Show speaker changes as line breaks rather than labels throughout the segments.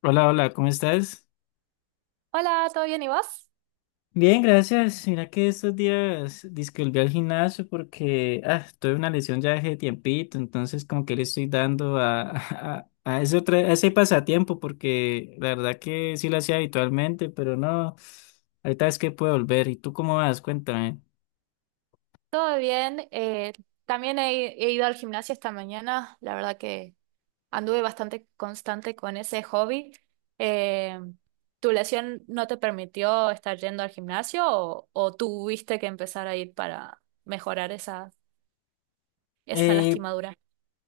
Hola, hola, ¿cómo estás?
Hola, ¿todo bien y vos?
Bien, gracias. Mira que estos días dizque volví al gimnasio porque tuve una lesión ya hace tiempito, entonces como que le estoy dando a, a ese a ese pasatiempo porque la verdad que sí lo hacía habitualmente, pero no, ahorita es que puedo volver. ¿Y tú cómo vas? Cuéntame.
Todo bien. También he ido al gimnasio esta mañana. La verdad que anduve bastante constante con ese hobby. Eh, ¿Tu lesión no te permitió estar yendo al gimnasio o tuviste que empezar a ir para mejorar esa
Eh,
lastimadura?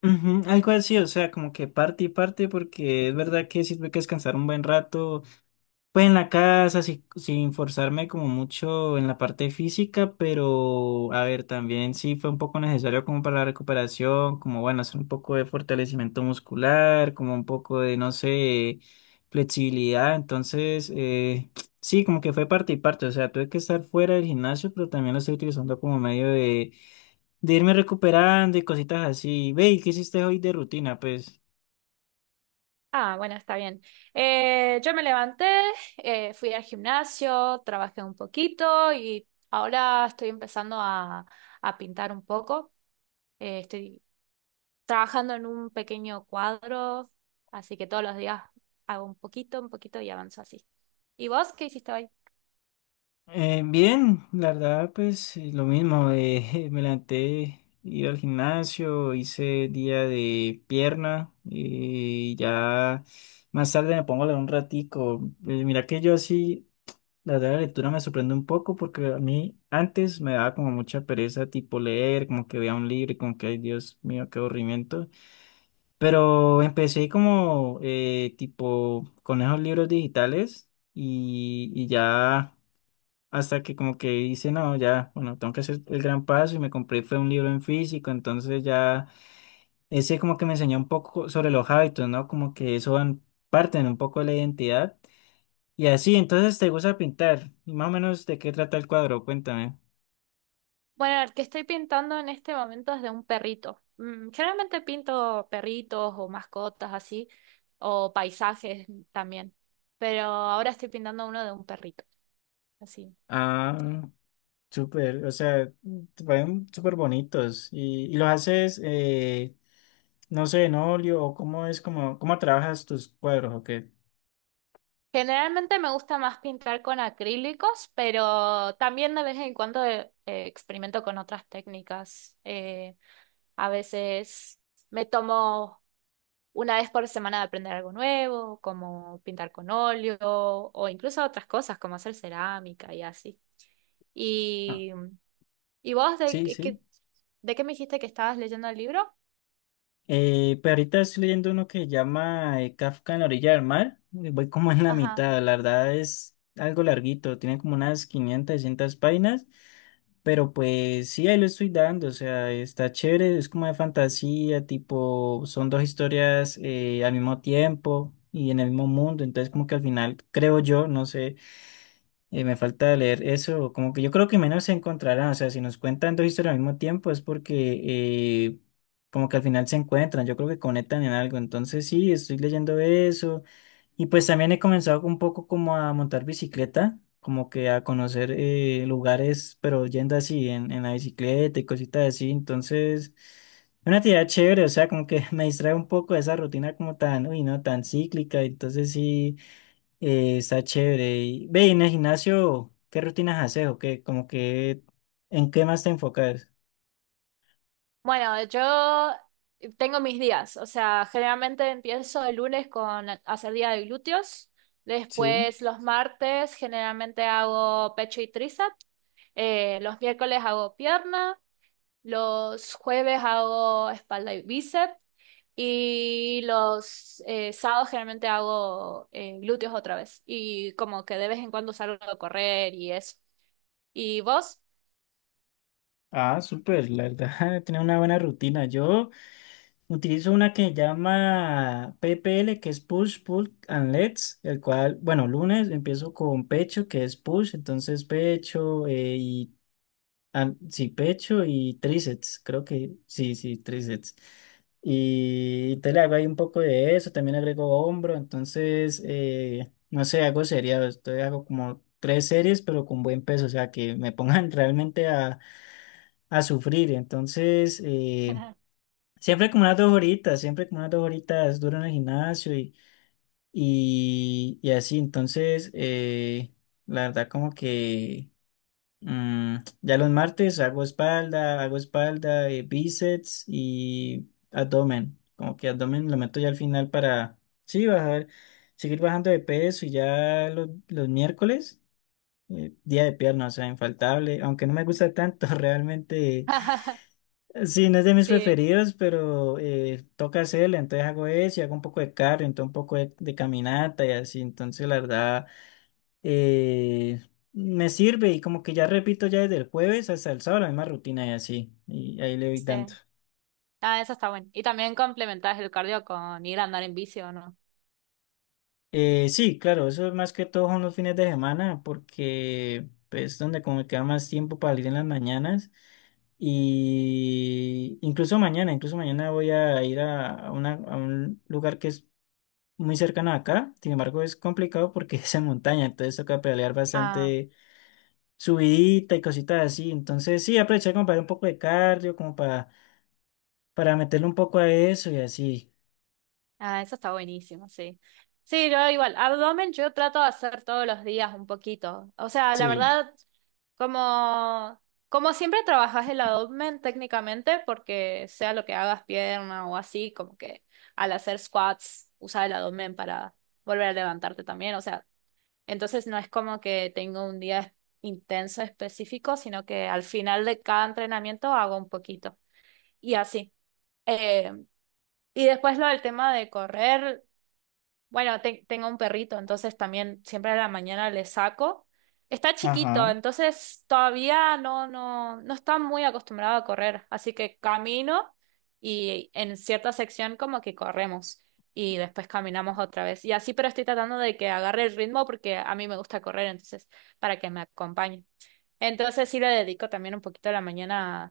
ujú, algo así, o sea, como que parte y parte porque es verdad que sirve que descansar un buen rato. Pues en la casa, sin forzarme como mucho en la parte física, pero a ver, también sí fue un poco necesario como para la recuperación, como bueno, hacer un poco de fortalecimiento muscular, como un poco de, no sé, flexibilidad. Entonces, sí, como que fue parte y parte. O sea, tuve que estar fuera del gimnasio, pero también lo estoy utilizando como medio de irme recuperando y cositas así. Ve, ¿y qué hiciste hoy de rutina? Pues.
Ah, bueno, está bien. Yo me levanté, fui al gimnasio, trabajé un poquito y ahora estoy empezando a pintar un poco. Estoy trabajando en un pequeño cuadro, así que todos los días hago un poquito y avanzo así. ¿Y vos qué hiciste hoy?
Bien, la verdad, pues lo mismo, me levanté, ir al gimnasio, hice día de pierna y ya más tarde me pongo a leer un ratico. Mira que yo así, la verdad, la lectura me sorprende un poco porque a mí antes me daba como mucha pereza tipo leer, como que veía un libro y como que, ay Dios mío, qué aburrimiento. Pero empecé como tipo con esos libros digitales y ya... Hasta que como que hice, no, ya, bueno, tengo que hacer el gran paso y me compré, fue un libro en físico, entonces ya, ese como que me enseñó un poco sobre los hábitos, ¿no? Como que eso van, parten un poco de la identidad. Y así, entonces te gusta pintar. Y más o menos de qué trata el cuadro, cuéntame.
Bueno, el que estoy pintando en este momento es de un perrito. Mm, generalmente pinto perritos o mascotas así, o paisajes también, pero ahora estoy pintando uno de un perrito, así.
Ah, súper, o sea, te parecen súper bonitos. Y lo haces, no sé, en óleo, o cómo es, como, cómo trabajas tus cuadros, o qué.
Generalmente me gusta más pintar con acrílicos, pero también de vez en cuando experimento con otras técnicas. A veces me tomo una vez por semana de aprender algo nuevo, como pintar con óleo o incluso otras cosas como hacer cerámica y así.
Ah,
¿Y, y vos de,
sí,
qué,
sí.
qué- De qué me dijiste que estabas leyendo el libro?
Pero ahorita estoy leyendo uno que se llama Kafka en la orilla del mar. Voy como en la
Ajá.
mitad, la verdad es algo larguito, tiene como unas 500, 600 páginas, pero pues sí, ahí lo estoy dando, o sea, está chévere, es como de fantasía, tipo, son dos historias al mismo tiempo y en el mismo mundo, entonces como que al final, creo yo, no sé. Me falta leer eso, como que yo creo que menos se encontrarán, o sea, si nos cuentan dos historias al mismo tiempo es porque como que al final se encuentran, yo creo que conectan en algo, entonces sí, estoy leyendo eso y pues también he comenzado un poco como a montar bicicleta, como que a conocer lugares, pero yendo así en la bicicleta y cositas así, entonces es una actividad chévere, o sea, como que me distrae un poco de esa rutina como tan, uy, no, tan cíclica, entonces sí. Está chévere. Y, ve, y en el gimnasio, ¿qué rutinas haces o qué? Como que, ¿en qué más te enfocas?
Bueno, yo tengo mis días, o sea, generalmente empiezo el lunes con hacer día de glúteos,
Sí.
después los martes generalmente hago pecho y tríceps, los miércoles hago pierna, los jueves hago espalda y bíceps. Y los sábados generalmente hago glúteos otra vez. Y como que de vez en cuando salgo a correr y eso. ¿Y vos?
Ah, súper, la verdad, tiene una buena rutina. Yo utilizo una que se llama PPL, que es Push, Pull and Legs, el cual, bueno, lunes empiezo con pecho, que es push, entonces pecho, y ah, sí, pecho y tríceps, creo que sí, sí, tríceps. Y te le hago ahí un poco de eso, también agrego hombro, entonces, no sé, hago sería, estoy hago como tres series, pero con buen peso, o sea, que me pongan realmente a sufrir. Entonces, siempre como unas dos horitas, siempre como unas dos horitas duro en el gimnasio y así, entonces, la verdad como que... Mm, ya los martes hago espalda, bíceps y abdomen. Como que abdomen lo meto ya al final para, sí, bajar, seguir bajando de peso y ya los miércoles, día de pierna, o sea, infaltable. Aunque no me gusta tanto, realmente, sí, no es de mis
Sí,
preferidos, pero toca hacerle, entonces hago eso y hago un poco de cardio, entonces un poco de caminata y así. Entonces, la verdad eh, me sirve y como que ya repito ya desde el jueves hasta el sábado la misma rutina y así, y ahí le doy tanto.
sí. Ah, eso está bueno. Y también complementás el cardio con ir a andar en bici, ¿o no?
Sí, claro, eso es más que todo son los fines de semana porque pues, es donde como me queda más tiempo para ir en las mañanas y incluso mañana voy a ir a a un lugar que es muy cercano a acá, sin embargo es complicado porque es en montaña, entonces toca pedalear bastante subidita y cositas así, entonces sí, aprovechar como para hacer un poco de cardio, como para meterle un poco a eso y así.
Ah, eso está buenísimo, sí. Sí, yo igual, abdomen yo trato de hacer todos los días un poquito. O sea, la
Sí,
verdad, como, como siempre trabajas el abdomen técnicamente, porque sea lo que hagas pierna o así, como que al hacer squats usas el abdomen para volver a levantarte también. O sea, entonces no es como que tengo un día intenso específico, sino que al final de cada entrenamiento hago un poquito. Y así. Eh, y después lo del tema de correr. Bueno, tengo un perrito, entonces también siempre a la mañana le saco. Está chiquito,
ajá.
entonces todavía no, no, no está muy acostumbrado a correr, así que camino y en cierta sección como que corremos y después caminamos otra vez. Y así, pero estoy tratando de que agarre el ritmo porque a mí me gusta correr, entonces para que me acompañe. Entonces sí le dedico también un poquito a la mañana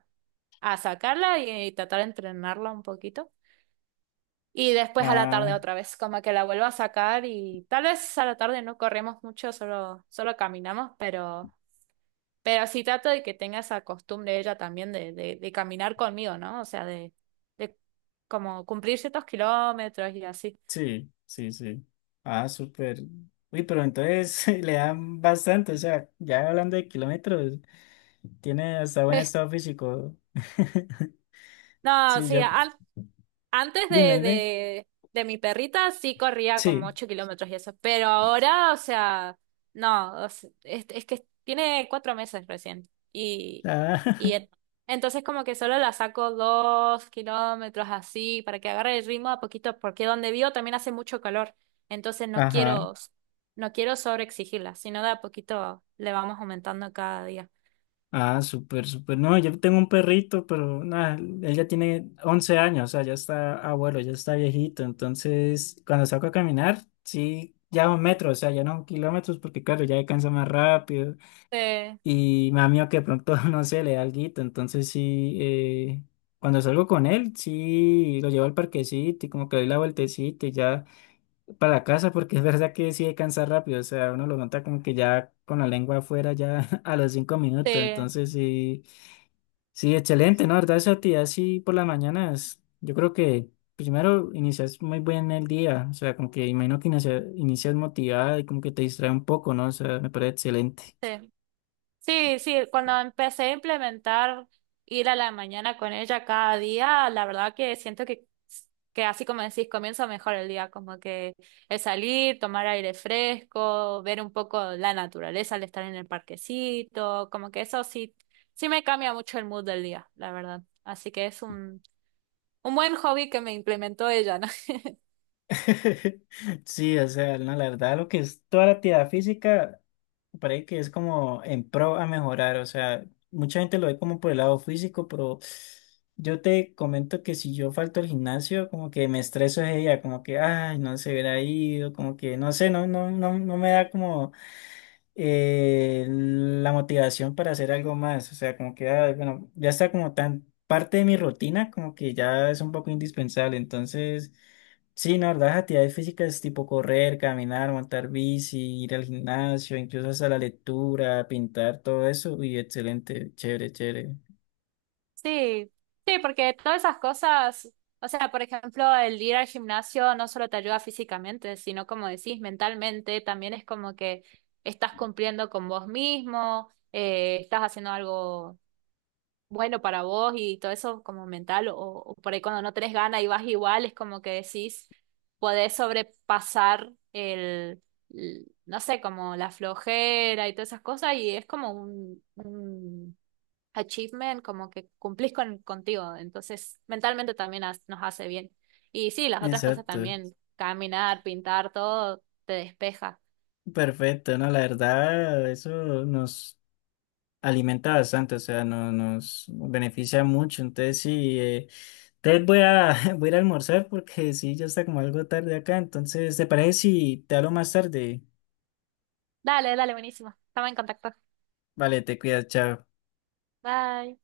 a sacarla y tratar de entrenarla un poquito. Y después a la tarde
Ah,
otra vez, como que la vuelvo a sacar y tal vez a la tarde no corremos mucho, solo, solo caminamos, pero sí trato de que tenga esa costumbre ella también de caminar conmigo, ¿no? O sea, de como cumplir ciertos kilómetros y así.
sí, sí, sí. Ah, súper. Uy, pero entonces le dan bastante, o sea, ya hablando de kilómetros, tiene hasta buen estado físico.
No,
Sí,
sí,
yo,
antes
dime, dime.
de mi perrita sí corría como
Sí.
8 kilómetros y eso, pero ahora, o sea, no, es que tiene 4 meses recién y, y
Ah,
en- entonces como que solo la saco 2 kilómetros así para que agarre el ritmo a poquito, porque donde vivo también hace mucho calor, entonces
ajá.
no quiero sobreexigirla, sino de a poquito le vamos aumentando cada día.
Ah, súper, súper. No, yo tengo un perrito, pero nada, él ya tiene 11 años, o sea, ya está abuelo, ya está viejito. Entonces, cuando saco a caminar, sí, ya un metro, o sea, ya no kilómetros, porque claro, ya cansa más rápido.
Sí,
Y me da miedo que de pronto, no sé, le da alguito. Entonces, sí, cuando salgo con él, sí, lo llevo al parquecito y como que le doy la vueltecita y ya para la casa, porque es verdad que sí cansa rápido, o sea, uno lo nota como que ya con la lengua afuera, ya a los 5 minutos.
sí,
Entonces, sí. Sí, excelente, ¿no? La verdad, esa actividad así por las mañanas, yo creo que primero inicias muy bien el día, o sea, como que imagino que inicias motivada y como que te distrae un poco, ¿no? O sea, me parece excelente.
sí. Sí, sí, cuando empecé a implementar ir a la mañana con ella cada día, la verdad que siento que así como decís, comienza mejor el día, como que el salir, tomar aire fresco, ver un poco la naturaleza al estar en el parquecito, como que sí me cambia mucho el mood del día, la verdad. Así que es un buen hobby que me implementó ella, ¿no?
Sí, o sea, no, la verdad, lo que es toda la actividad física, me parece que es como en pro a mejorar, o sea, mucha gente lo ve como por el lado físico, pero yo te comento que si yo falto al gimnasio, como que me estreso ese día, como que, ay, no se hubiera ido, como que, no sé, no, no, no, no me da como la motivación para hacer algo más. O sea, como que, ah, bueno, ya está como tan parte de mi rutina, como que ya es un poco indispensable. Entonces, sí, no, la verdad, las actividades físicas tipo correr, caminar, montar bici, ir al gimnasio, incluso hasta la lectura, pintar, todo eso. Y excelente, chévere, chévere.
Sí, sí, porque todas esas cosas, o sea, por ejemplo, el ir al gimnasio no solo te ayuda físicamente, sino como decís, mentalmente, también es como que estás cumpliendo con vos mismo, estás haciendo algo bueno para vos y todo eso como mental, o por ahí cuando no tenés ganas y vas igual, es como que decís, podés sobrepasar no sé, como la flojera y todas esas cosas, y es como un achievement, como que cumplís contigo, entonces mentalmente también nos hace bien. Y sí, las otras cosas
Exacto.
también, caminar, pintar, todo te despeja.
Perfecto, no, la verdad, eso nos alimenta bastante, o sea, no, nos beneficia mucho. Entonces, sí, entonces voy a, voy a ir a almorzar porque sí, ya está como algo tarde acá. Entonces, ¿te parece si te hablo más tarde?
Dale, dale, buenísimo. Estamos en contacto.
Vale, te cuidas, chao.
Bye.